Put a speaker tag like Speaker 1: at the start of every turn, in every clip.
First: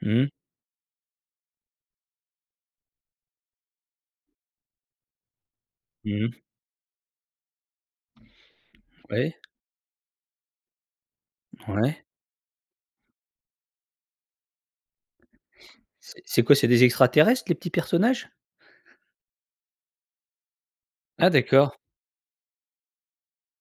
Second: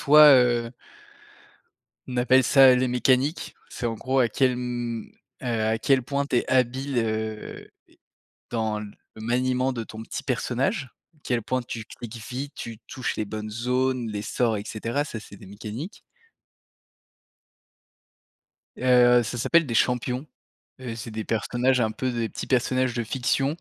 Speaker 1: Mmh.
Speaker 2: heu on appelle ça les mécaniques, c'est en gros à quel, mmh, heu, à quel
Speaker 1: Mmh
Speaker 2: point
Speaker 1: mh.
Speaker 2: tu es habile, heu, dans le
Speaker 1: Ouais.
Speaker 2: maniement de ton petit personnage, à quel point tu
Speaker 1: Ouais.
Speaker 2: cliques vite, tu touches les bonnes zones, les sorts et cetera, ça c'est des mécaniques.
Speaker 1: C'est c'est quoi, c'est des extraterrestres, les petits personnages?
Speaker 2: Heu, ça s'appelle des champions, heu, c'est des
Speaker 1: Ah, d'accord.
Speaker 2: personnages un peu des petits personnages de fiction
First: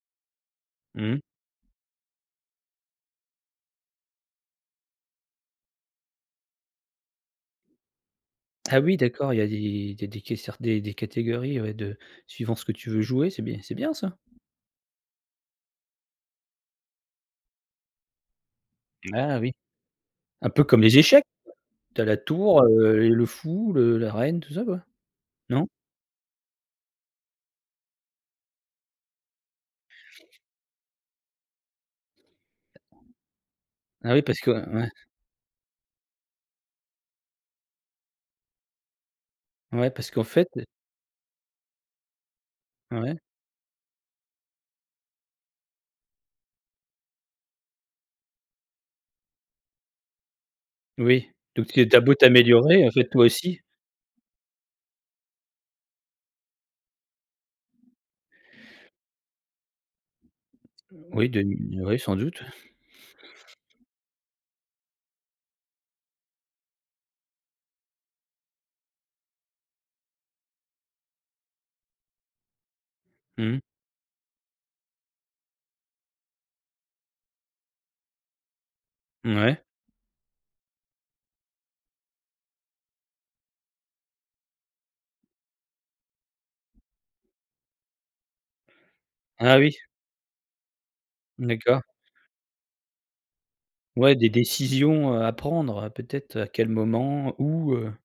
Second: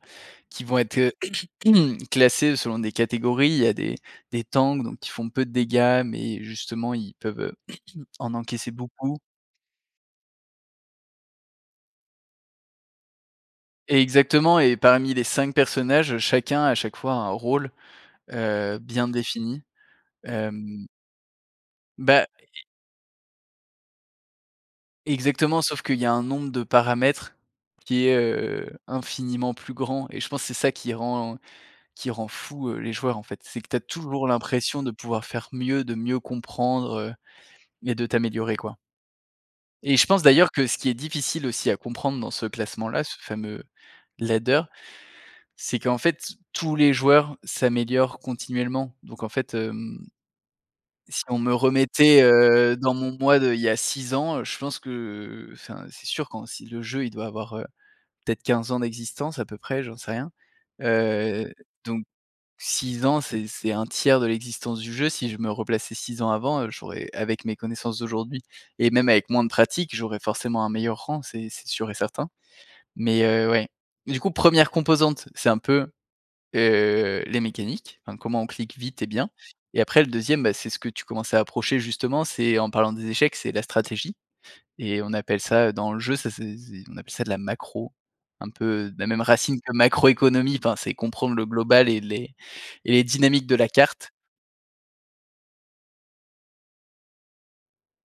Speaker 2: qui vont être, heu,
Speaker 1: Mmh.
Speaker 2: classés selon des catégories, il y a des des tanks donc qui font peu de dégâts, mais justement ils peuvent, heu, en encaisser
Speaker 1: Ah oui
Speaker 2: beaucoup
Speaker 1: d'accord, il y a des des des quésseurs des des catégories, ouais de suivant ce que tu veux jouer, c'est bien c'est bien ça.
Speaker 2: Exactement et parmi les 5 personnages, chacun, a chaque fois, un rôle, heu, bien
Speaker 1: Ah oui,
Speaker 2: défini.
Speaker 1: un peu comme
Speaker 2: Hem
Speaker 1: les échecs, tu as la
Speaker 2: Bah
Speaker 1: tour,
Speaker 2: et
Speaker 1: heu et le fou, le la reine, tout ça quoi,
Speaker 2: Exactement
Speaker 1: non?
Speaker 2: sauf qu'il y a un nombre de paramètres qui est, heu, infiniment plus grand et je pense, c'est ça qui rend qui rend fou les joueurs en fait, c'est que tu as
Speaker 1: Ah oui,
Speaker 2: toujours
Speaker 1: parce que
Speaker 2: l'impression
Speaker 1: ouais.
Speaker 2: de pouvoir faire mieux, de mieux comprendre et de t'améliorer, quoi
Speaker 1: Ouais
Speaker 2: et je
Speaker 1: parce
Speaker 2: pense
Speaker 1: qu'en fait
Speaker 2: d'ailleurs que ce qui est difficile aussi à comprendre dans ce classement-là, ce
Speaker 1: Ouais.
Speaker 2: fameux ladder, c'est qu'en fait, tous les joueurs s'améliorent continuellement. Donc en fait, hem, si
Speaker 1: Oui,
Speaker 2: on me
Speaker 1: donc tu as beau
Speaker 2: remettait, heu,
Speaker 1: t'améliorer, en
Speaker 2: dans
Speaker 1: fait,
Speaker 2: mon
Speaker 1: toi
Speaker 2: moi de il
Speaker 1: aussi.
Speaker 2: y a 6 ans, je pense que, heu, enfin c'est sûr quand si le jeu, heu, il doit avoir, heu, peut-être, 15 ans d'existence à peu près, j'en sais rien,
Speaker 1: Oui de
Speaker 2: heu,
Speaker 1: oui,
Speaker 2: donc
Speaker 1: sans doute.
Speaker 2: 6 ans, c'est c'est un tiers de l'existence du jeu. Si je me replaçais 6 ans avant, heu, j'aurais avec mes connaissances d'aujourd'hui et même avec moins de pratique, j'aurais forcément un meilleur rang, c'est c'est sûr et certain. Mais heu,
Speaker 1: Mmh.
Speaker 2: ouais, du coup, 1re composante, c'est un peu, heu, les mécaniques, enfin comment on clique vite et bien
Speaker 1: Mouais.
Speaker 2: et après le 2e, bah, c'est ce que tu commences à approcher justement, c'est en parlant des échecs, c'est la stratégie et on appelle ça dans le jeu, ça c'est c'est on appelle ça de la macro, un peu de la même
Speaker 1: Ah
Speaker 2: racine que
Speaker 1: oui.
Speaker 2: macroéconomie, enfin, c'est comprendre le
Speaker 1: D'accord.
Speaker 2: global et les et les dynamiques de la carte
Speaker 1: Ouais, des décisions, heu, à prendre, peut-être, à quel moment? Où? Heu